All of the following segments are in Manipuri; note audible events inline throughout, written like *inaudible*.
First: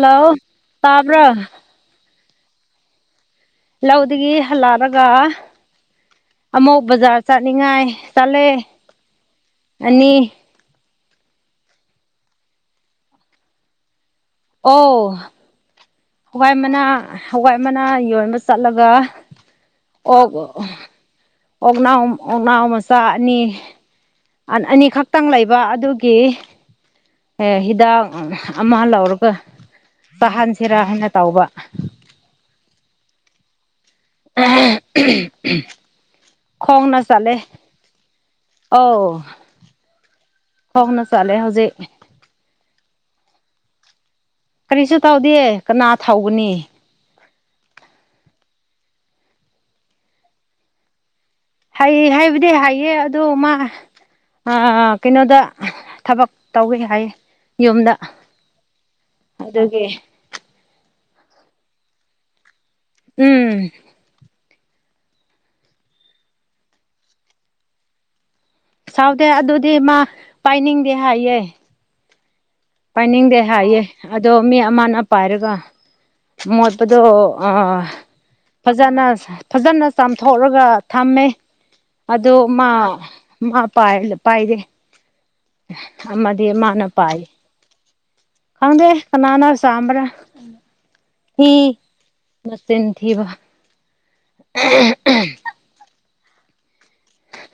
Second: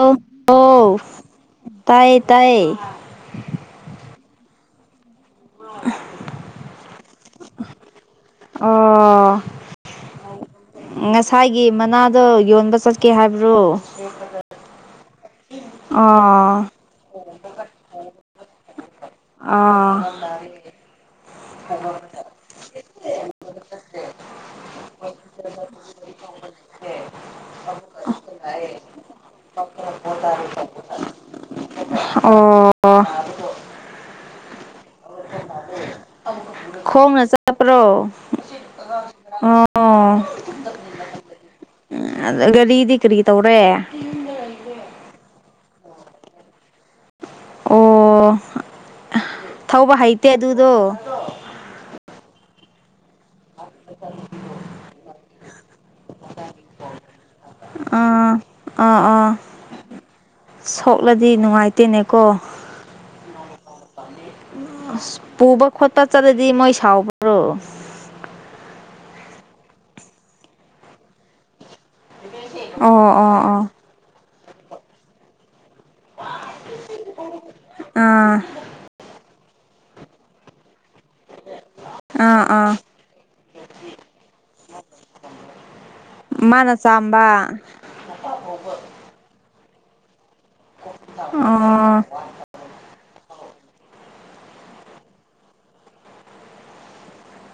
ꯑꯣ ꯇꯥꯕ꯭ꯔ ꯇꯥꯏ ꯂꯧꯗꯒꯤ ꯍꯜꯂꯛꯔꯒ ꯑꯃꯨꯛ ꯕꯖꯥꯔ ꯆꯠꯅꯤꯡꯉꯥꯏ ꯆꯂꯦ ꯑꯣ ꯑꯅꯤ ꯉꯁꯥꯏꯒꯤ ꯃꯅꯥꯗꯣ ꯌꯣꯟꯕ ꯆꯠꯀꯦ ꯍꯥꯏꯕ꯭ꯔꯣ ꯑꯣ ꯍꯋꯥꯏ ꯑꯣ ꯃꯅꯥ ꯍꯋꯥꯏ ꯃꯅꯥ ꯌꯣꯟꯕ ꯆꯠꯂꯒ ꯑꯥ ꯑꯣꯛ ꯑꯣꯛꯅꯥꯎ ꯑꯣꯛꯅꯥꯎ ꯃꯆꯥ ꯑꯅꯤ ꯑꯥꯟ ꯑꯅꯤꯈꯛꯇꯪ ꯂꯩꯕ ꯑꯗꯨꯒꯤ ꯑꯦ ꯍꯤꯗꯥꯛ ꯑꯃ ꯂꯧꯔꯒ ꯄꯥꯍꯟꯁꯤꯔ ꯍꯥꯏꯅ ꯇꯧꯕ ꯑꯣ *unintelligible* ꯈꯣꯡꯅ ꯆꯠꯄ꯭ꯔꯣ ꯑꯧ ꯑꯣ ꯈꯣꯡꯅ ꯆꯠꯂꯦ ꯍꯧꯖꯤꯛ ꯒꯥꯔꯤꯗꯤ ꯀꯔꯤ ꯇꯧꯔꯦ ꯀꯔꯤꯁꯨ ꯇꯧꯗꯤꯌꯦ ꯀꯅꯥ ꯊꯧꯒꯅꯤ ꯑꯣ ꯊꯧꯕ ꯍꯩꯇꯦ ꯑꯗꯨꯗꯣ ꯍꯩ ꯍꯩꯕꯗꯤ ꯍꯩꯌꯦ ꯑꯗꯣ ꯃꯥ ꯑ ꯀꯩꯅꯣꯗ ꯊꯕꯛ ꯇꯧꯋꯦ ꯍꯥꯏꯌꯦ ꯌꯨꯝꯗ ꯑꯥ ꯑꯥ ꯑꯗꯨꯒꯤ ꯂꯗꯤ ꯅꯨꯡꯉꯥꯏꯇꯦꯅꯦꯀꯣ ꯎꯝ ꯄꯨꯕ ꯈꯣꯠꯄ ꯆꯠꯂꯗꯤ ꯃꯣꯏ ꯁꯥꯎꯕ꯭ꯔꯣ ꯁꯥꯎꯗꯦ ꯑꯗꯨꯗꯤ ꯃꯥ ꯄꯥꯏꯅꯤꯡꯗꯦ ꯍꯥꯏꯌꯦ ꯑꯣ ꯑꯣ ꯄꯥꯏꯅꯤꯡꯗꯦ ꯑꯣ ꯍꯥꯏꯌꯦ ꯑꯗꯣ ꯃꯤ ꯑꯃꯅ ꯄꯥꯏꯔꯒ ꯃꯣꯠꯄꯗꯣ ꯑ ꯑꯥ ꯐꯖꯅ ꯐꯖꯅ ꯆꯥꯝꯊꯣꯛꯔꯒ ꯊꯝꯃꯦ ꯑꯥ ꯑꯗꫭ ꯃꯥ ꯑꯥ ꯃꯥ ꯄꯥꯢ ꯄꯥꯏꯗꯦ ꯑꯃꯗꯤ ꯃꯥꯅ ꯄꯥꯏꯌꯦ ꯈꯪꯗꯦ ꯀꯅꯥꯅ ꯆꯥꯝꯕ꯭ꯔ ꯍꯤ ꯑꯣ ꯅꯠꯇꯦ ꯊꯤꯕ *unintelligible*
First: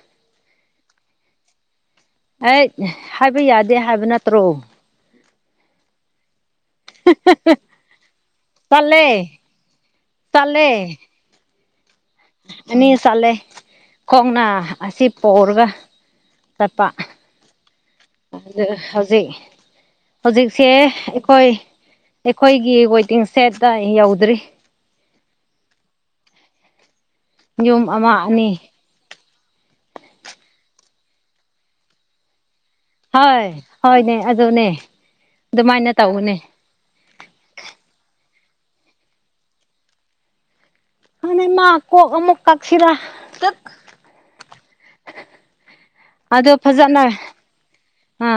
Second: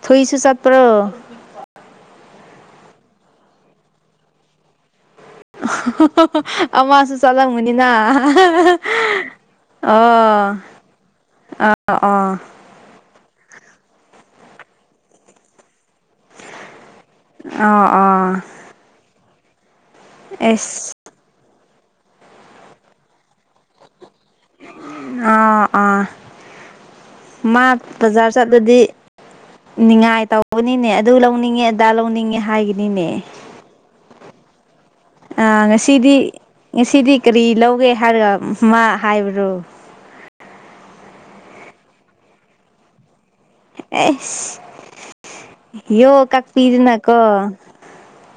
ꯊꯣꯏꯁꯨ ꯆꯠꯄ꯭ꯔꯣ ꯍꯩꯠ ꯍꯥꯏꯕ ꯌꯥꯗꯦ ꯍꯥꯏꯕ ꯅꯠꯇ꯭ꯔꯣ *unintelligible* ꯑꯃꯁꯨ ꯆꯠꯂꯝꯒꯅꯤꯅ ꯆꯠꯂꯦ *unintelligible* ꯑꯣ ꯆꯠꯂꯦ ꯑ ꯑꯣ ꯑꯅꯤ ꯆꯠꯂꯦ ꯈꯣꯡꯅ ꯑꯁꯤ ꯄꯣꯔꯒ ꯇꯠꯄ ꯑꯣ ꯑꯣ ꯑꯗꯨ ꯍꯧꯖꯤꯛ ꯍꯧꯖꯤꯛꯁꯦ ꯑꯦꯁ ꯑꯩꯈꯣꯏ ꯑꯩꯈꯣꯏꯒꯤ ꯋꯦꯇꯤꯡ ꯁꯦꯠꯇ ꯌꯧꯗ꯭ꯔꯤ ꯑꯥ ꯑꯥ ꯃꯥ ꯌꯨꯝ ꯑꯃ ꯕꯖꯥꯔ ꯑꯅꯤ ꯆꯠꯂꯗꯤ ꯅꯤꯡꯉꯥꯏ ꯇꯧꯕꯅꯤꯅꯦ ꯑꯗꯨ ꯂꯧꯅꯤꯡꯉꯦ ꯑꯗꯥ ꯂꯧꯅꯤꯡꯉꯦ ꯍꯥꯏꯒꯤ ꯍꯣꯏ ꯍꯣꯏꯅꯦ ꯑꯗꯨꯅꯦ ꯑ ꯑꯗꯨꯃꯥꯏꯅ ꯉꯁꯤꯗꯤ ꯇꯧꯕꯅꯦ ꯉꯁꯤꯗꯤ ꯀꯔꯤ ꯂꯧꯒꯦ ꯍꯥꯏꯔꯒ ꯃꯥ ꯍꯥꯏꯕ꯭ꯔꯣ *unintelligible* ꯃꯥ ꯀꯣꯛ ꯑꯃꯨꯛ ꯀꯛꯁꯤꯔ ꯑꯦꯁ ꯌꯣ ꯀꯛꯄꯤꯗꯅꯀꯣ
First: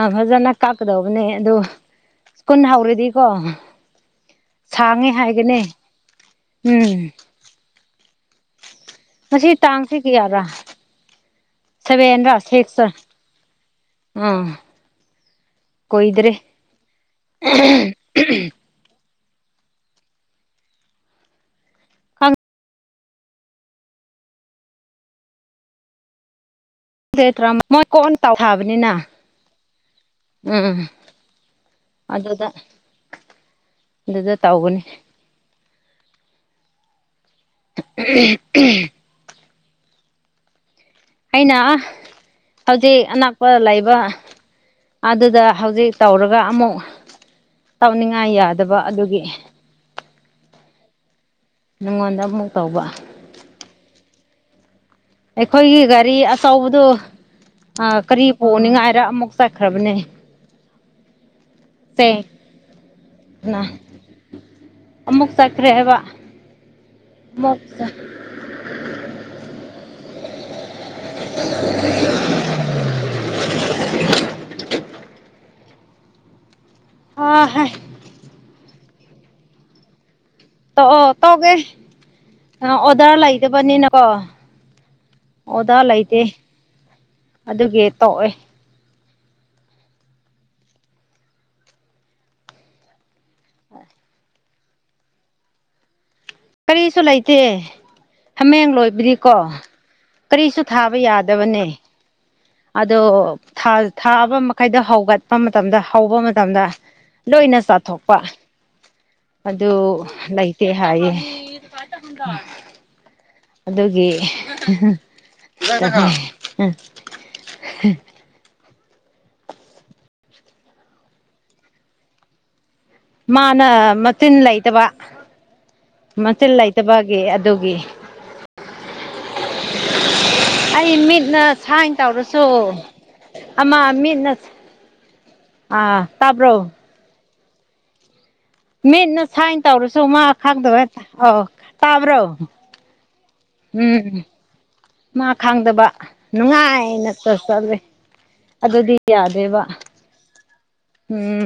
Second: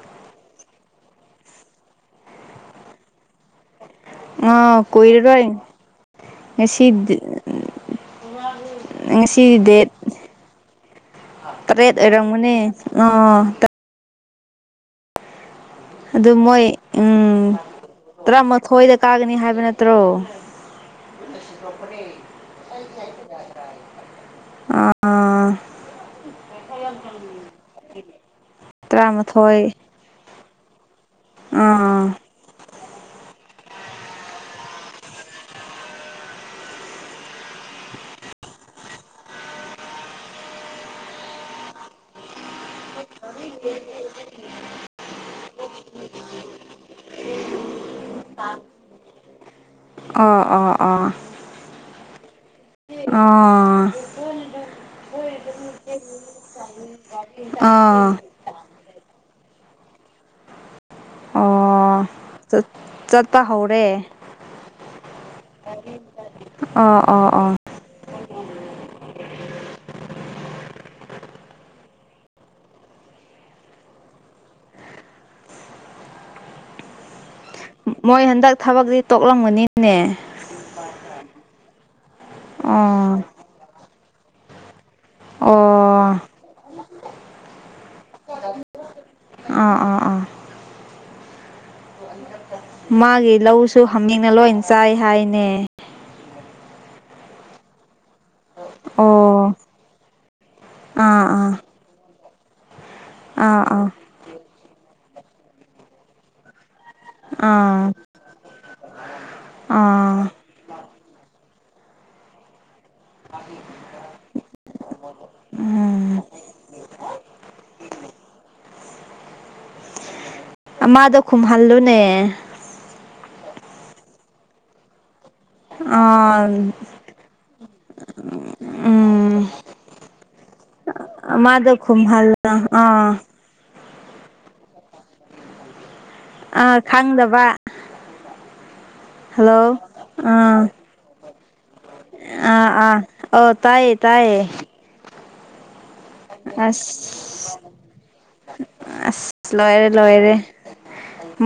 ꯑ ꯐꯖꯅ ꯀꯥꯞꯀꯗꯧꯕꯅꯦ ꯑꯗꯨ ꯁ꯭ꯀꯨꯟ ꯍꯧꯔꯗꯤꯀꯣ ꯑꯥ ꯁꯥꯡꯉꯦ ꯀꯨꯏꯔꯔꯣꯏ ꯍꯥꯏꯒꯅꯤ ꯉꯁꯤ ꯎꯝ ꯉꯁꯤ ꯇꯥꯡꯁꯤ ꯀꯌꯥꯔꯥ ꯇꯔꯦꯠ ꯁꯚꯦꯟꯔꯥ ꯑꯣꯏꯔꯝꯒꯅꯤ ꯁꯤꯛꯁꯔ *unintelligible* *unintelligible* ꯑꯗꯨ ꯃꯣꯏ ꯎꯝ ꯇꯔꯥꯃꯥꯊꯣꯏꯗ ꯀꯥꯒꯅꯤ ꯍꯥꯏꯕ ꯅꯠꯇ꯭ꯔꯣ ꯈꯪ ꯑꯥ ꯑꯥ *unintelligible* ꯃꯣꯏ ꯀꯣꯟ ꯇꯧ ꯈꯔꯥꯕꯅꯤꯅ ꯇꯔꯥꯃꯥꯊꯣꯏ ꯎꯝ ꯑꯥ ꯑꯗꯨꯗ ꯑꯗꯨꯗ ꯇꯧꯒꯅꯤ ꯑꯝꯍꯝ ꯑꯩꯅ ꯑꯥ ꯍꯧꯖꯤꯛ ꯑꯅꯛ ꯄꯔ ꯂꯩꯕ ꯑꯗꯨꯗ ꯍꯧꯖꯤꯛ ꯇꯧꯔꯒ ꯑꯃꯨꯛ ꯇꯧꯅꯤꯡꯉꯥꯏ ꯌꯥꯗꯕ ꯑꯗꯨꯒꯤ ꯑꯣ ꯑꯣ ꯑꯣ ꯅꯪꯉꯣꯟꯗ ꯑꯃꯨꯛ ꯇꯧꯕ ꯑꯣ ꯑꯩꯈꯣꯏꯒꯤ ꯒꯥꯔꯤ ꯑꯆꯧꯕꯗꯨ ꯑꯥ ꯀꯔꯤ ꯄꯨꯅꯤꯡꯉꯥꯏ ꯔ ꯑꯃꯨꯛ ꯆꯠꯈ꯭ꯔꯕꯅꯦ ꯑꯣ ꯆꯦꯡꯅ ꯆꯠ ꯆꯠꯄ ꯍꯧꯔꯦ ꯑꯃꯨꯛ ꯆꯠꯈ꯭ꯔꯦ ꯍꯥꯏꯕ ꯑꯣ ꯑꯣ ꯑꯣ ꯑꯃꯨꯛ ꯆꯠ *inaudible* *inaudible* ꯑ ꯍꯥꯏ ꯃꯣꯏ ꯍꯟꯗꯛ ꯊꯕꯛꯁꯤ ꯇꯣꯛꯂꯝꯒꯅꯤꯅꯦ ꯇꯣꯑꯣ ꯇꯣꯛꯑꯦꯑꯣꯗꯔ ꯑꯣ ꯂꯩꯇꯕꯅꯤꯅꯀꯣ ꯑꯣ ꯑꯣꯗꯥꯥ ꯂꯩꯇꯦ ꯑꯗꯨꯒꯤ ꯇꯣꯛꯑꯦ ꯑꯥ ꯑꯥ ꯑꯥ ꯃꯥꯒꯤ ꯂꯧꯁꯨ ꯍꯥꯃꯦꯡꯅ ꯂꯣꯏ ꯆꯥꯏ ꯍꯥꯏꯅꯦ ꯀꯔꯤꯁꯨ ꯂꯩꯇꯦ ꯍꯥꯃꯦꯡ ꯂꯣꯏꯕꯗꯤꯀꯣ ꯑꯣ ꯀꯔꯤꯁꯨ ꯊꯥꯕ ꯑꯥ ꯑꯥ ꯌꯥꯗꯕꯅꯦ ꯑꯗꯣ ꯑꯥ ꯊꯥ ꯊꯥꯕ ꯃ ꯍꯥꯏꯗꯣ ꯍꯧꯒꯠꯄ ꯃꯇꯝꯗ ꯍꯧꯕ ꯃꯇꯝꯗ ꯑꯥ ꯂꯣꯏꯅ ꯆꯥꯊꯣꯛꯄ ꯑꯗꯨ ꯑꯥ ꯑꯥ ꯂꯩꯇꯦ ꯍꯥꯏꯌꯦ ꯑꯗꯨꯒꯤ ꯎꯝ *unintelligible* *unintelligible* ꯑꯃꯗ ꯈꯨꯝꯍꯜꯂꯨꯅꯦ ꯃꯥꯅ ꯃꯆꯤꯟ ꯂꯩꯇꯕ ꯑꯥ ꯃꯆꯤꯟ ꯂꯩꯇꯕꯒꯤ ꯑꯗꯨꯒꯤ ꯎꯝ ꯑꯩ ꯃꯤꯠꯅ ꯑꯃꯗꯣ ꯁꯥꯏꯟ ꯈꯨꯝꯍꯜꯂꯣ ꯇꯧꯔꯁꯨ ꯑꯥ ꯑꯃ ꯃꯤꯠꯅ ꯑꯥ ꯇꯥꯕ꯭ꯔꯣ ꯑꯥ ꯈꯪꯗꯕ ꯃꯤꯠꯅ ꯁꯥꯏꯟ ꯍꯜꯂꯣ ꯇꯧꯔꯁꯨ ꯃꯥ ꯑꯥ ꯈꯪꯗꯕꯍꯦꯛꯇ ꯑꯧ ꯇꯥꯕ꯭ꯔꯣ ꯑꯥ ꯑꯥ ꯑꯣ ꯇꯥꯏꯌꯦ ꯎꯝ ꯇꯥꯏꯌꯦ ꯃꯥ ꯈꯥꯡꯗꯕ ꯅꯨꯡꯉꯥꯏꯅ ꯆ ꯑꯁ ꯆꯠꯂ꯭ꯔꯦ ꯑꯗꯨꯗꯤ ꯑꯁ ꯌꯥꯗꯦꯕ ꯂꯣꯏꯔꯦ ꯂꯣꯏꯔꯦ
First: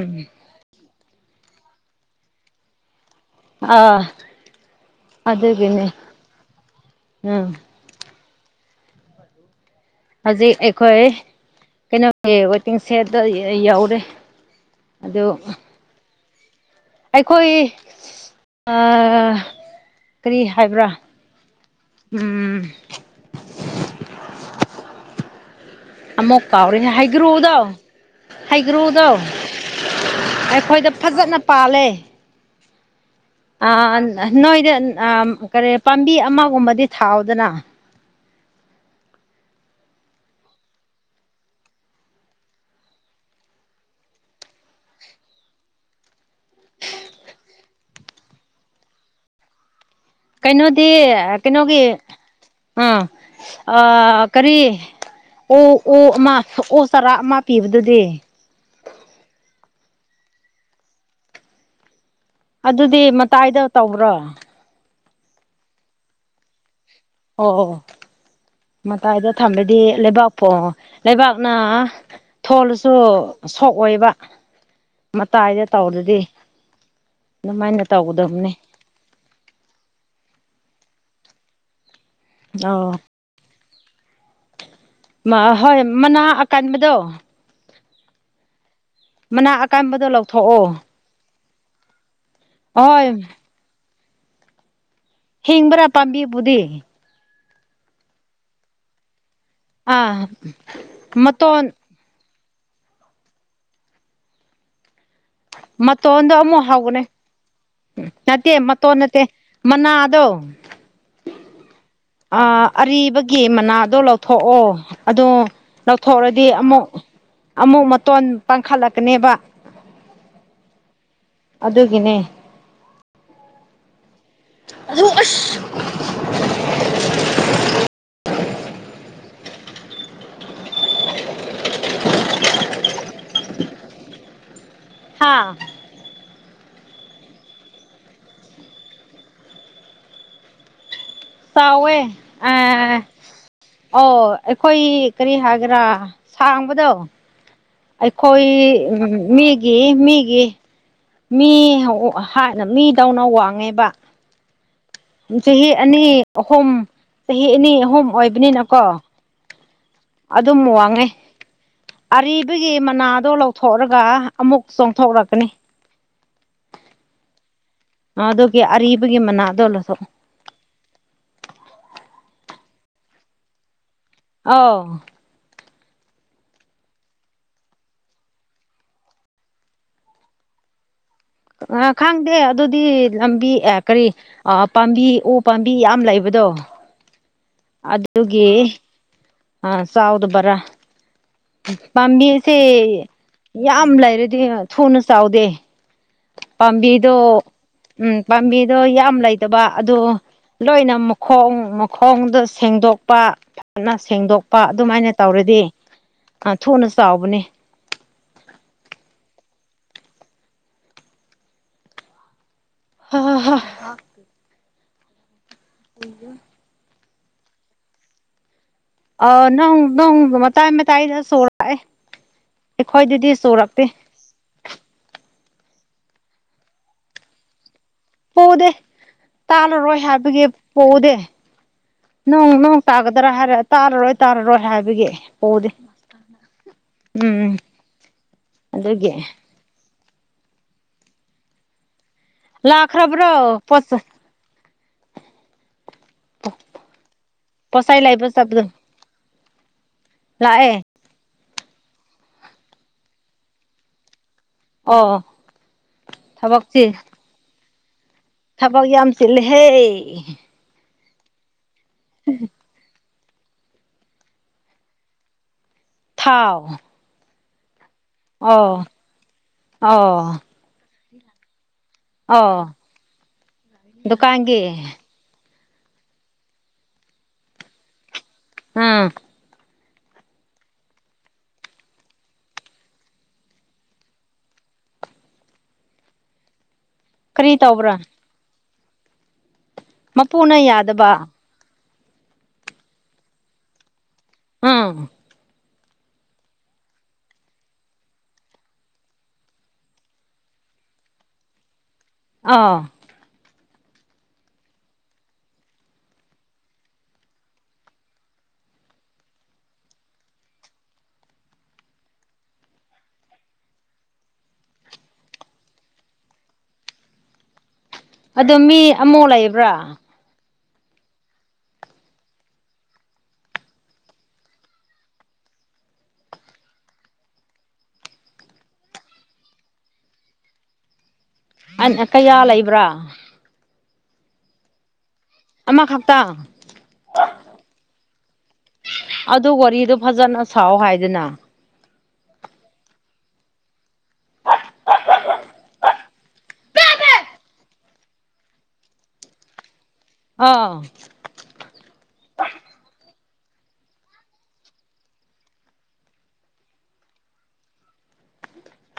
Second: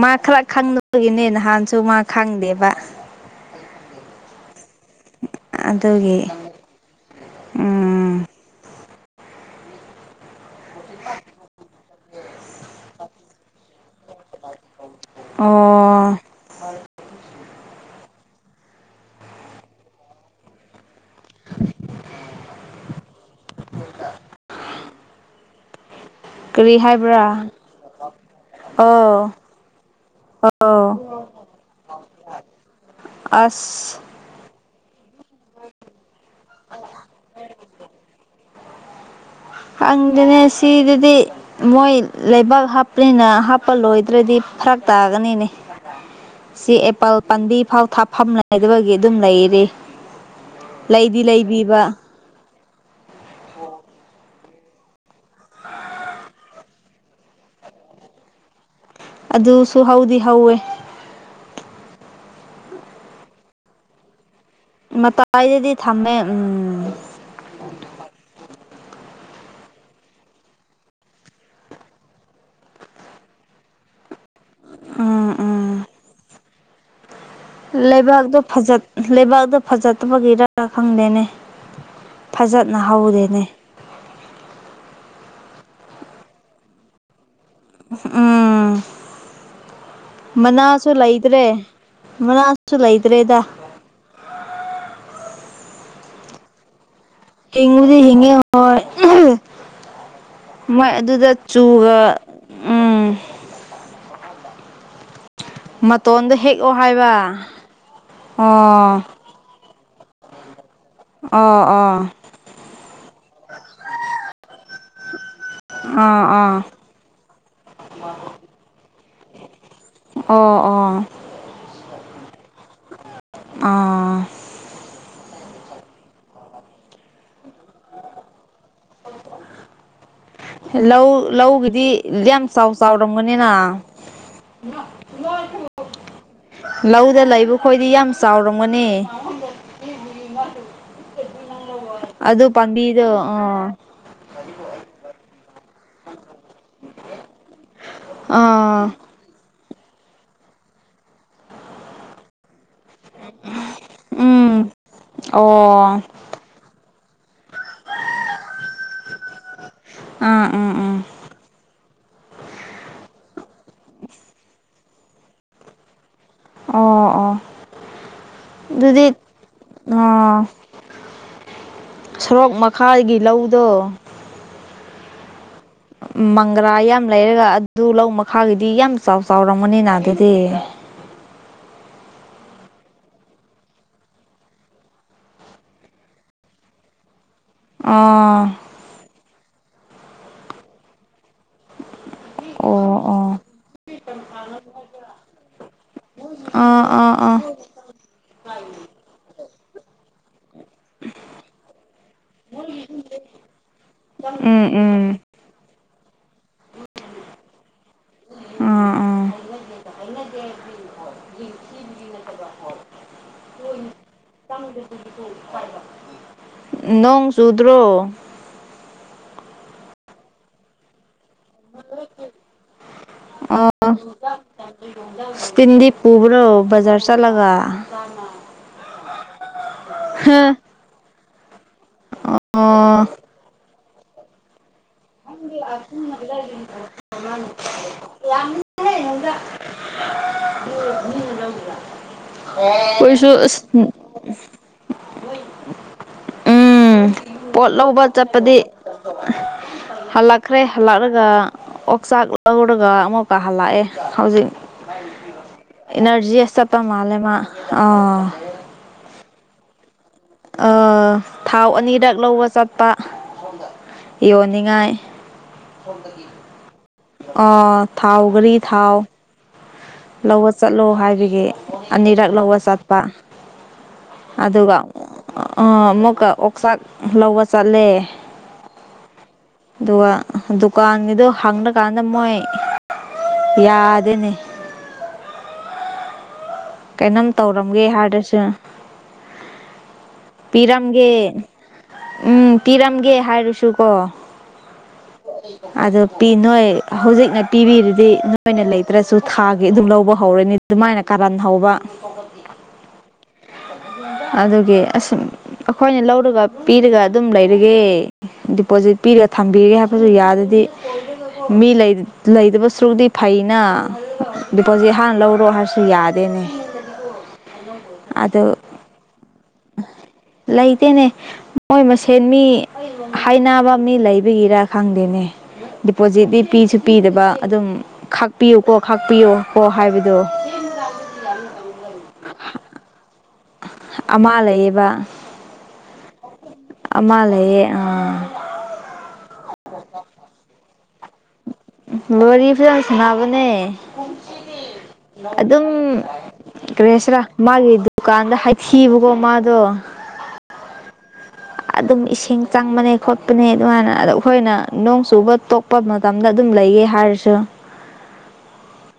ꯃꯥ ꯈꯔ ꯈꯪꯗꯕꯒꯤꯅꯦ ꯅ ꯅꯍꯥꯟꯁꯨ ꯃꯥ ꯈꯪꯗꯦꯕ ꯑꯥ ꯑꯗꯨꯒꯤꯅꯦ ꯑꯗꯨꯒꯤ ꯎꯝ ꯎꯝ ꯍꯧꯖꯤꯛ ꯑꯩꯈꯣꯏ ꯀꯩꯅꯣꯒꯤ ꯋꯦꯇꯤꯡ ꯁꯦꯠꯇꯣ ꯌꯥꯎꯔꯦ ꯑꯣ ꯑꯩꯈꯣꯏ ꯑꯥ ꯀꯔꯤ ꯍꯥꯏꯕ꯭ꯔꯥ ꯎꯝ ꯑꯃꯨꯛ ꯀꯔꯤ ꯀꯥꯎꯔꯦ ꯍꯥꯏꯕ꯭ꯔꯥ ꯍꯩꯒ꯭ꯔꯨꯗꯣ ꯍꯩꯒ꯭ꯔꯨꯗꯣ ꯑꯣ ꯑꯣ ꯑꯩꯈꯣꯏꯗ ꯐꯖꯅ ꯄꯥꯜꯂꯦ ꯑꯁ ꯑꯥꯞ ꯅꯣꯏꯗ ꯅꯥ ꯑꯝ ꯀꯔꯤ ꯄꯥꯝꯕꯤ ꯑꯃꯒꯨꯝꯕꯗꯤ ꯊꯥꯎꯗꯅ ꯈꯪꯗꯦꯅꯦ ꯁꯤꯗꯗꯤ ꯃꯣꯏ ꯂꯩꯕꯥꯛ ꯍꯥꯞꯄꯅꯤꯅ ꯍꯥꯞꯄ ꯂꯣꯏꯗ꯭ꯔꯗꯤ ꯐꯔꯛ ꯇꯥꯒꯅꯤꯅꯦ ꯁꯤ ꯑꯦꯄꯜ ꯄꯥꯝꯕꯤ ꯐꯥꯎ ꯊꯥꯐꯝ ꯂꯩꯇꯕꯒꯤ ꯑꯗꯨꯝ ꯂꯩꯔꯤ ꯀꯩꯅꯣꯗꯤ ꯂꯩꯗꯤ ꯑꯥ ꯂꯩꯕꯤꯕ ꯀꯩꯅꯣꯒꯤ ꯑꯥ ꯑꯥ ꯀꯔꯤ ꯑꯣ ꯑꯣ ꯑꯃ ꯎ ꯆꯔꯥ ꯑꯃ ꯄꯤꯕꯗꯨꯗꯤ ꯑꯗꯨꯁꯨ ꯍꯧꯗꯤ ꯍꯧꯋꯦ ꯑꯗꯨꯗꯤ ꯃꯇꯥꯏꯗ ꯇꯧꯕ꯭ꯔꯣ ꯃꯇꯥꯏꯗꯗꯤ ꯊꯝꯃꯦ ꯎꯝ ꯑꯣ ꯃꯗꯥꯏꯗ ꯊꯝꯕꯗꯤ ꯂꯩꯕꯥꯛꯄꯣ ꯂꯩꯕꯥꯛꯅ ꯊꯣꯜꯂꯁꯨ ꯁꯣꯛꯑꯣꯏꯕ ꯎꯝ ꯃꯇꯥꯏꯗ ꯎꯝ ꯇꯧꯔꯗꯤ ꯑꯗꯨꯃꯥꯏꯅ ꯂꯩꯕꯥꯛꯇꯣ ꯇꯧꯒꯗꯕꯅꯤ ꯐꯖ ꯂꯩꯕꯥꯛꯇꯣ ꯐꯖꯠꯇꯕꯒꯤꯔ ꯈꯪꯗꯦꯅꯦ ꯐꯖꯅ ꯑꯧ ꯍꯧꯗꯦꯅꯦ ꯍꯣꯏ ꯃꯅꯥ ꯑꯀꯟꯕꯗꯣ ꯎꯝ ꯃꯅꯥ ꯑꯀꯟꯕꯗꯣ ꯂꯧꯊꯣꯛꯑꯣ ꯃꯅꯥꯁꯨ ꯂꯩꯇ꯭ꯔꯦ ꯃꯅꯥꯁꯨ ꯑꯍꯣꯏ ꯂꯩꯗꯔꯦꯗ ꯍꯤꯡꯕ꯭ꯔꯥ ꯄꯥꯝꯕꯤꯕꯨꯗꯤ ꯍꯤꯉꯕꯨꯗꯤ ꯍꯤꯉꯦ ꯍꯣꯏ ꯑꯍꯝ ꯑꯥ ꯃꯣꯏ ꯑꯗꯨꯗ ꯃꯇꯣꯟ ꯆꯨꯒ ꯎꯝ ꯃꯇꯣꯟꯗꯣ ꯑꯃꯨꯛ ꯍꯦꯛꯑꯣ ꯍꯥꯎꯒꯅꯤ ꯍꯥꯏꯕ ꯅꯠꯇꯦ ꯃꯇꯣꯟ ꯑꯣ ꯅꯠꯇꯦ ꯃꯅꯥ ꯑꯣ ꯑꯣ ꯑꯗꯣꯑꯥ ꯑꯔꯤꯕꯒꯤ ꯃꯅꯥꯗꯣ ꯂꯧꯊꯣꯛꯑꯣ ꯑꯗꯣ ꯂꯧꯊꯣꯛꯑꯗꯤ ꯑꯥ ꯑꯥ ꯑꯃꯨꯛ ꯑꯃꯨꯛ ꯃꯇꯣꯟ ꯄꯥꯡꯈꯠꯂꯛꯀꯅꯦꯕ ꯑꯣ ꯑꯣ ꯑꯗꯨꯒꯤꯅꯦ ꯑꯥ ꯑꯗꯨ ꯑꯁ ꯂꯧ ꯂꯧꯒꯤꯗꯤ ꯌꯥꯝ ꯌꯥꯝ ꯆꯥꯎ ꯆꯥꯎꯔꯝꯒꯅꯤꯅ ꯅꯣꯏ ꯍꯥ ꯂꯧꯗ ꯂꯩꯕ ꯈꯣꯏꯗꯤ ꯌꯥꯝ ꯆꯥꯎꯔꯝꯒꯅꯤ ꯆꯥꯎꯋꯦ ꯑꯗꯨ ꯄꯥꯝꯕꯤꯗꯣ ꯑꯥ ꯑꯣ ꯑꯩꯈꯣꯏ ꯑꯥ ꯀꯔꯤ ꯍꯥꯏ ꯒꯦꯔꯥ ꯁꯥꯡꯕꯗꯣ ꯑꯩꯈꯣꯏ ꯑꯥ ꯃꯤ ꯃꯤꯒꯤ ꯃꯤꯒꯤ ꯃꯤꯅ ꯃꯤꯗꯧꯅ ꯋꯥꯡꯉꯦꯕ ꯎꯝ ꯆꯍꯤ ꯑꯣ ꯑꯅꯤ ꯑꯍꯨꯝ ꯆꯍꯤ ꯑꯅꯤ ꯑꯍꯨꯝ ꯑꯣꯏꯕꯅꯤꯅꯀꯣ ꯎꯝ ꯑꯗꯨꯝ ꯎꯝ ꯎꯝ ꯋꯥꯡꯉꯦ ꯑꯔꯤꯕꯒꯤ ꯃꯅꯥꯗꯣ ꯂꯧꯊꯣꯛꯑꯒ ꯑꯃꯨꯛ ꯆꯣꯡꯊꯣꯛꯂꯛꯀꯅꯤ ꯑꯣ ꯑꯣ ꯑꯗꯨꯒꯤ ꯑꯗꯨꯗꯤ ꯑꯔꯤꯕꯒꯤ ꯃꯅꯥꯗꯣ ꯂꯧꯊꯣꯛ ꯑꯥ ꯁꯣꯔꯣꯛ ꯃꯈꯥꯒꯤ ꯂꯧꯗꯣ ꯑꯧ ꯃꯪꯒ꯭ꯔꯥ ꯌꯥꯝ ꯂꯩꯔꯒ ꯑꯗꯨ ꯂꯧ ꯃꯈꯥꯒꯤꯗꯤ ꯌꯥꯝ ꯆꯥꯎ ꯆꯥꯎꯔꯝꯃꯅꯤꯅ ꯑꯗꯨꯗꯤ *unintelligible* ꯑ ꯈꯪꯗꯦ ꯑꯗꯨꯗꯤ ꯂꯝꯕꯤ ꯑ ꯀꯔꯤꯑꯥ ꯄꯥꯝꯕꯤ ꯎ ꯄꯥꯝꯕꯤ ꯌꯥꯝ ꯂꯩꯕ ꯗꯣ ꯑꯗꯨꯒꯤ ꯑꯥ ꯑꯥ ꯆꯥꯎꯥꯗꯕꯔꯥ ꯄꯥꯝꯕꯤꯁꯦ ꯑꯣ ꯑꯣ ꯌꯥꯝ ꯂꯩꯔꯗꯤ ꯊꯨꯅ ꯆꯥꯎꯗꯦ ꯑꯥ ꯑꯥ ꯄꯥꯝꯕꯤꯗꯣ ꯑꯥ ꯎꯝ ꯄꯥꯝꯕꯤꯗꯣ ꯌꯥꯝ ꯂꯩꯇꯕ ꯑꯗꯣ ꯂꯣꯏꯅ ꯃꯈꯣꯡ ꯃꯈꯣꯡꯗꯣ ꯁꯦꯡꯗꯣꯛꯄ ꯐꯖꯅ ꯁꯦꯡꯗꯣꯛꯄ ꯎꯝ ꯎꯝ ꯑꯗꯨꯃꯥꯏꯅ ꯇꯧꯔꯗꯤ ꯑꯥ ꯊꯨꯅ ꯆꯥꯎꯕꯅꯦ ꯑꯥ ꯑꯥ *unintelligible* ꯍ ꯍꯥ *unintelligible* *inaudible* ꯅꯣꯡ ꯆꯨꯗ꯭ꯔꯣ ꯑ ꯅꯣꯡ ꯅꯣꯡ ꯃꯇꯥꯏ ꯃꯇꯥꯏꯗ ꯆꯨꯔꯛꯑꯦ ꯑꯩꯈꯣꯏꯗꯗꯤ ꯆꯨꯔꯛꯇꯦ ꯑꯣ ꯇꯤꯟꯗꯤ ꯄꯨꯕ꯭ꯔꯣ ꯕꯖꯥꯔ ꯆꯠꯂꯒ ꯄꯨꯗꯦ ꯇꯥꯔꯥꯔꯣꯢ ꯍꯥꯏꯕꯒꯤ ꯄꯨꯗꯦ ꯅꯣꯡ ꯅꯣꯡ ꯑꯣ ꯇꯥꯒꯗ꯭ꯔꯥ ꯍꯥꯏꯔꯒ ꯇꯥꯔꯔꯣꯏ ꯇꯥꯔꯔꯣꯏ ꯍꯥꯏꯕ ꯎꯝ ꯑꯗꯨꯒꯤ *unintelligible* *unintelligible* ꯀꯣꯏꯁꯨ ꯂꯥꯛꯈ꯭ꯔꯕ꯭ꯔꯣ ꯄꯣꯠꯆꯩ ꯎꯝ ꯄꯣꯠ ꯂꯧꯕ ꯂꯩꯕ ꯆꯠꯄꯗꯤ ꯆꯠꯄꯗꯣ ꯍꯜꯂꯛꯈ꯭ꯔꯦ ꯂꯥꯛꯑꯦ ꯍꯜꯂꯛꯔꯒ ꯑꯣꯛꯆꯥꯛ ꯂꯧꯔꯒ ꯑꯃꯨꯛꯀ ꯍꯜꯂꯛꯑꯦ ꯍꯧꯖꯤꯛ ꯑꯣ ꯏꯅꯔꯖꯤ ꯑꯁ ꯆꯠꯄ ꯊꯕꯛꯁꯤ ꯃꯟꯂꯦ ꯃ ꯑꯥ ꯊꯕꯛ ꯌꯥꯝ ꯆꯤꯟꯂꯦ ꯍꯦ ꯑ ꯊꯥꯎ ꯑꯅꯤꯔꯛ ꯂꯧꯕ ꯆꯠꯄ ꯌꯣꯅꯤꯡꯉꯥꯏ ꯊꯥꯎ ꯑ ꯊꯥꯎ ꯘꯔꯤ ꯑꯣ ꯊꯥꯎ ꯑꯣ ꯂꯧꯕ ꯆꯠꯂꯣ ꯍꯥꯏꯕꯒꯤ ꯑꯅꯤꯔꯛ ꯂꯧꯕ ꯑꯣ ꯆꯠꯄ ꯗꯨꯀꯥꯟꯒꯤ ꯑꯗꯨꯒ ꯑꯥ ꯑꯃꯨꯛꯀ ꯑꯣꯛꯆꯥꯛ ꯂꯧꯕ ꯆꯠꯂꯦ ꯎꯝ ꯗꯨꯒ ꯗꯨꯀꯥꯟꯒꯤꯗꯣ ꯍꯪꯔꯛ ꯀꯥꯟꯗ ꯃꯣꯏ ꯌꯥꯗꯦꯅꯦ ꯀꯩꯅꯣꯝ ꯀꯔꯤ ꯇꯧꯔꯝꯒꯦ ꯇꯧꯕ꯭ꯔꯥ ꯍꯥꯏꯔꯁꯨ ꯃꯄꯨꯅ ꯌꯥꯗꯕ ꯄꯤꯔꯝꯒꯦ ꯎꯝ ꯄꯤꯔꯝꯒꯦ ꯍꯥꯏꯔꯁꯨ ꯀꯣ ꯎꯝ ꯑꯗꯨ ꯄꯤ ꯅꯣꯏ ꯍꯧꯖꯤꯛꯅ ꯄꯤꯕꯤꯔꯤꯗꯤ ꯅꯣꯏꯅ ꯂꯩꯇ꯭ꯔꯁꯨ ꯊꯥꯒꯤ ꯑꯗꯨꯝ ꯂꯧꯕ ꯍꯧꯔꯅꯤ ꯑꯗꯨꯃꯥꯏꯅ ꯀꯔꯥꯟ ꯍꯧ ꯑ ꯑꯗꯨꯒꯤ ꯑꯁꯨꯃ ꯑꯩꯈꯣꯏꯅ ꯂꯧꯔꯒ ꯄꯤꯔꯒ ꯑꯗꯨꯝ ꯂꯩꯔꯒꯦ ꯗꯤꯄꯣꯖꯤꯠ ꯄꯤꯔꯒ ꯊꯝꯕꯤꯔꯦ ꯍꯥꯏꯕꯁꯨ ꯌꯥꯗꯗꯤ ꯃꯤ ꯂꯩꯇꯕ ꯁꯔꯨꯗꯤ ꯐꯩꯗꯅ ꯗꯤꯄꯣꯖꯤꯠ ꯍꯥꯟꯅ ꯂꯧꯔꯣ ꯍꯥꯏꯔꯁꯨ ꯌꯥꯗꯦꯅꯦ ꯑꯗꯨ ꯑꯗꯣ ꯃꯤ ꯑꯃꯨꯛ ꯂꯩꯕ꯭ꯔꯥ ꯂꯩꯇꯦꯅꯦ ꯃꯣꯏ ꯃꯁꯦꯟ ꯃꯤ ꯍꯥꯏꯅꯕ ꯃꯤ ꯂꯩꯕꯒꯤꯔꯥ ꯈꯪꯗꯦꯅꯦ ꯗꯤꯄꯣꯖꯤꯠꯇꯤ ꯄꯤꯁꯨ ꯄꯤꯗꯕ ꯑꯗꯨꯝ ꯈꯥꯛꯄꯤꯌꯨꯀꯣ ꯈꯥꯛꯄꯤꯌꯨ ꯀꯣ ꯍꯥꯏꯕꯗꯣ *unintelligible* ꯑ ꯀꯌꯥ ꯂꯩꯕ꯭ꯔꯥ ꯑꯃꯥ ꯂꯩꯌꯦꯕ ꯑꯃꯈꯛꯇꯪ ꯑꯃ ꯂꯩꯌꯦ ꯑꯥ ꯑꯗꯨ ꯋꯥꯔꯤꯗꯣ ꯐꯖꯅ ꯁꯥꯎ ꯍꯥꯏꯗꯅ ꯋꯥꯔꯤ ꯐꯖꯅ ꯁꯅꯕꯅꯦ ꯑꯗꯨꯝ ꯀꯔꯤ ꯍꯥꯏꯁꯤꯔꯥ ꯃꯥꯒꯤ ꯗꯨꯀꯥꯟꯗ ꯍꯥꯏꯊꯤꯕꯀꯣ ꯃꯥꯗꯣ ꯑꯥ ꯑꯗꯨꯝ ꯏꯁꯤꯡ ꯆꯪꯕꯅꯦ ꯈꯣꯠꯄ ꯄꯅꯦ ꯑꯗꯨꯃꯥꯏꯅ ꯑꯗꯣ ꯑꯩꯈꯣꯏꯅ ꯅꯣꯡ ꯆꯨꯕ ꯇꯣꯛꯄ ꯃꯇꯝꯗ ꯑꯗꯨꯝ ꯂꯩꯌꯦ ꯍꯥꯏꯔꯁꯨ *unintelligible*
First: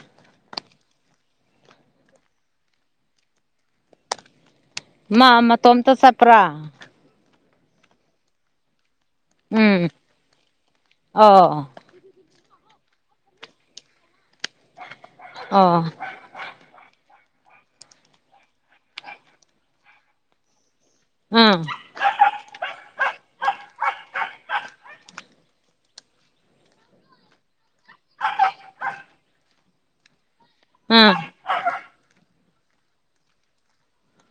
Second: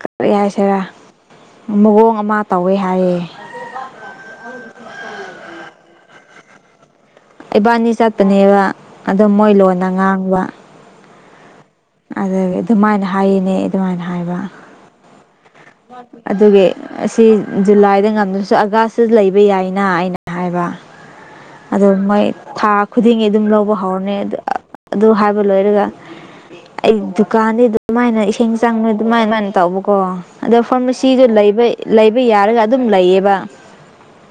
ꯀꯔꯤ ꯍꯥꯏꯁꯤꯔ ꯃꯑꯣꯡ ꯑꯃ ꯇꯧꯋꯦ ꯍꯥꯏꯌꯦ *unintelligible* ꯃꯥ ꯃꯥꯇꯣꯝ ꯇ ꯆꯠꯄ꯭ꯔꯥ ꯏꯕꯥꯅꯤ ꯆꯠꯄꯅꯦꯕ ꯑꯗꯨꯝ ꯃꯣꯏ ꯎꯝ ꯂꯣꯟꯅ ꯉꯥꯡꯕ ꯑꯣ ꯑꯗꯨꯗꯒꯤ ꯑꯗꯨꯃꯥꯏꯅ ꯍꯥꯏꯌꯦꯅꯦ ꯑꯗꯨꯃꯥꯏꯅ ꯍꯥꯏꯕ ꯑꯣ ꯑꯗꯨꯒꯤ ꯑꯁ ꯁꯤ ꯖꯨꯂꯥꯏꯗ ꯉꯝꯗ꯭ꯔꯁꯨ ꯑꯒꯁꯁꯤ ꯂꯩꯕ ꯌꯥꯏꯅ ꯑꯩꯅ ꯍꯥꯏꯕ ꯎꯝ ꯑꯗꯣ ꯃꯣꯏ ꯊꯥ ꯈꯨꯗꯤꯡꯒꯤꯗꯤ ꯑꯗꯨꯝ ꯂꯧꯕ ꯍꯧꯔꯅꯤ ꯑꯗꯨ ꯍꯥꯏꯕ ꯂꯣꯏꯔꯒ ꯑꯩ ꯗꯨꯀꯥꯟꯗꯤ ꯑꯗꯨꯃꯥꯏꯅ ꯏꯁꯤꯡ ꯆꯪꯕ ꯑꯗꯨꯃꯥꯏ ꯑꯗꯨꯃꯥꯏꯅ ꯇꯧꯕꯀꯣ ꯑꯗꯣ ꯎꯝ ꯐꯥꯔꯃꯥꯁꯤꯗ ꯂꯩꯕ ꯂꯩꯕ ꯌꯥꯔꯒ ꯑꯗꯨꯝ ꯂꯩꯌꯦꯕ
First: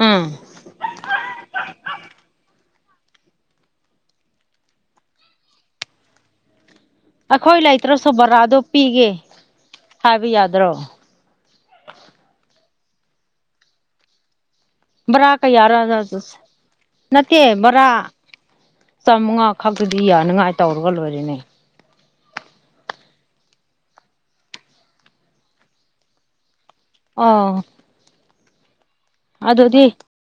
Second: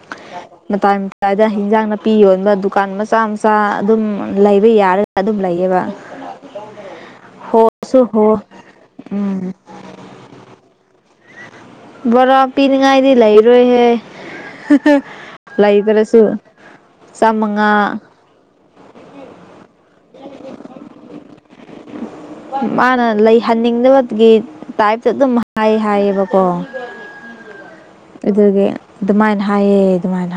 ꯎꯝ *unintelligible* ꯑꯗꯨꯏꯗ ꯍꯤꯟꯖꯥꯡ ꯅꯥꯄꯤ ꯌꯣꯟꯕ ꯗꯨꯀꯥꯟ ꯃꯆꯥ ꯃꯆꯥ ꯑꯗꯨꯝ ꯂꯩꯕ ꯌꯥꯔꯒ ꯑꯗꯨꯝ ꯂꯩꯌꯦꯕ *inaudible* ꯑꯩꯈꯣꯏ ꯍꯣꯁꯨ ꯂꯩꯇ꯭ꯔꯁꯨ ꯍꯣ ꯚꯔꯥꯗꯣ ꯄꯤꯒꯦ ꯍꯥꯏꯕ ꯌꯥꯗ꯭ꯔꯣ ꯚꯔꯥ ꯄꯤꯅꯉꯥꯏꯗꯤ ꯂꯩꯔꯣꯏꯍꯦ ꯚꯔꯥ ꯀꯌꯥꯔ ꯂꯩꯇ꯭ꯔꯁꯨ ꯅꯠꯇꯦ ꯆꯥꯝꯃꯉꯥ ꯚꯔꯥ ꯆꯥꯝꯃꯉꯥ ꯈꯛꯇꯗꯤ ꯌꯥꯅꯉꯥꯏ ꯇꯧꯔꯒ ꯂꯣꯏꯔꯅꯦ ꯃꯥꯅ ꯂꯩꯍꯟꯅꯤꯡꯗꯕꯒꯤ ꯇꯥꯏꯞꯇ ꯑꯗꯨꯝ ꯍꯥꯏ ꯍꯥꯏꯌꯦꯕ ꯑꯗꯨꯀꯣ ꯑꯣ ꯑꯗꯨꯒꯤ ꯑꯗꯨꯃꯥꯏꯅ ꯑꯗꯨꯗꯤ ꯍꯥꯏꯑꯦ ꯑꯗꯨꯃꯥꯏꯅ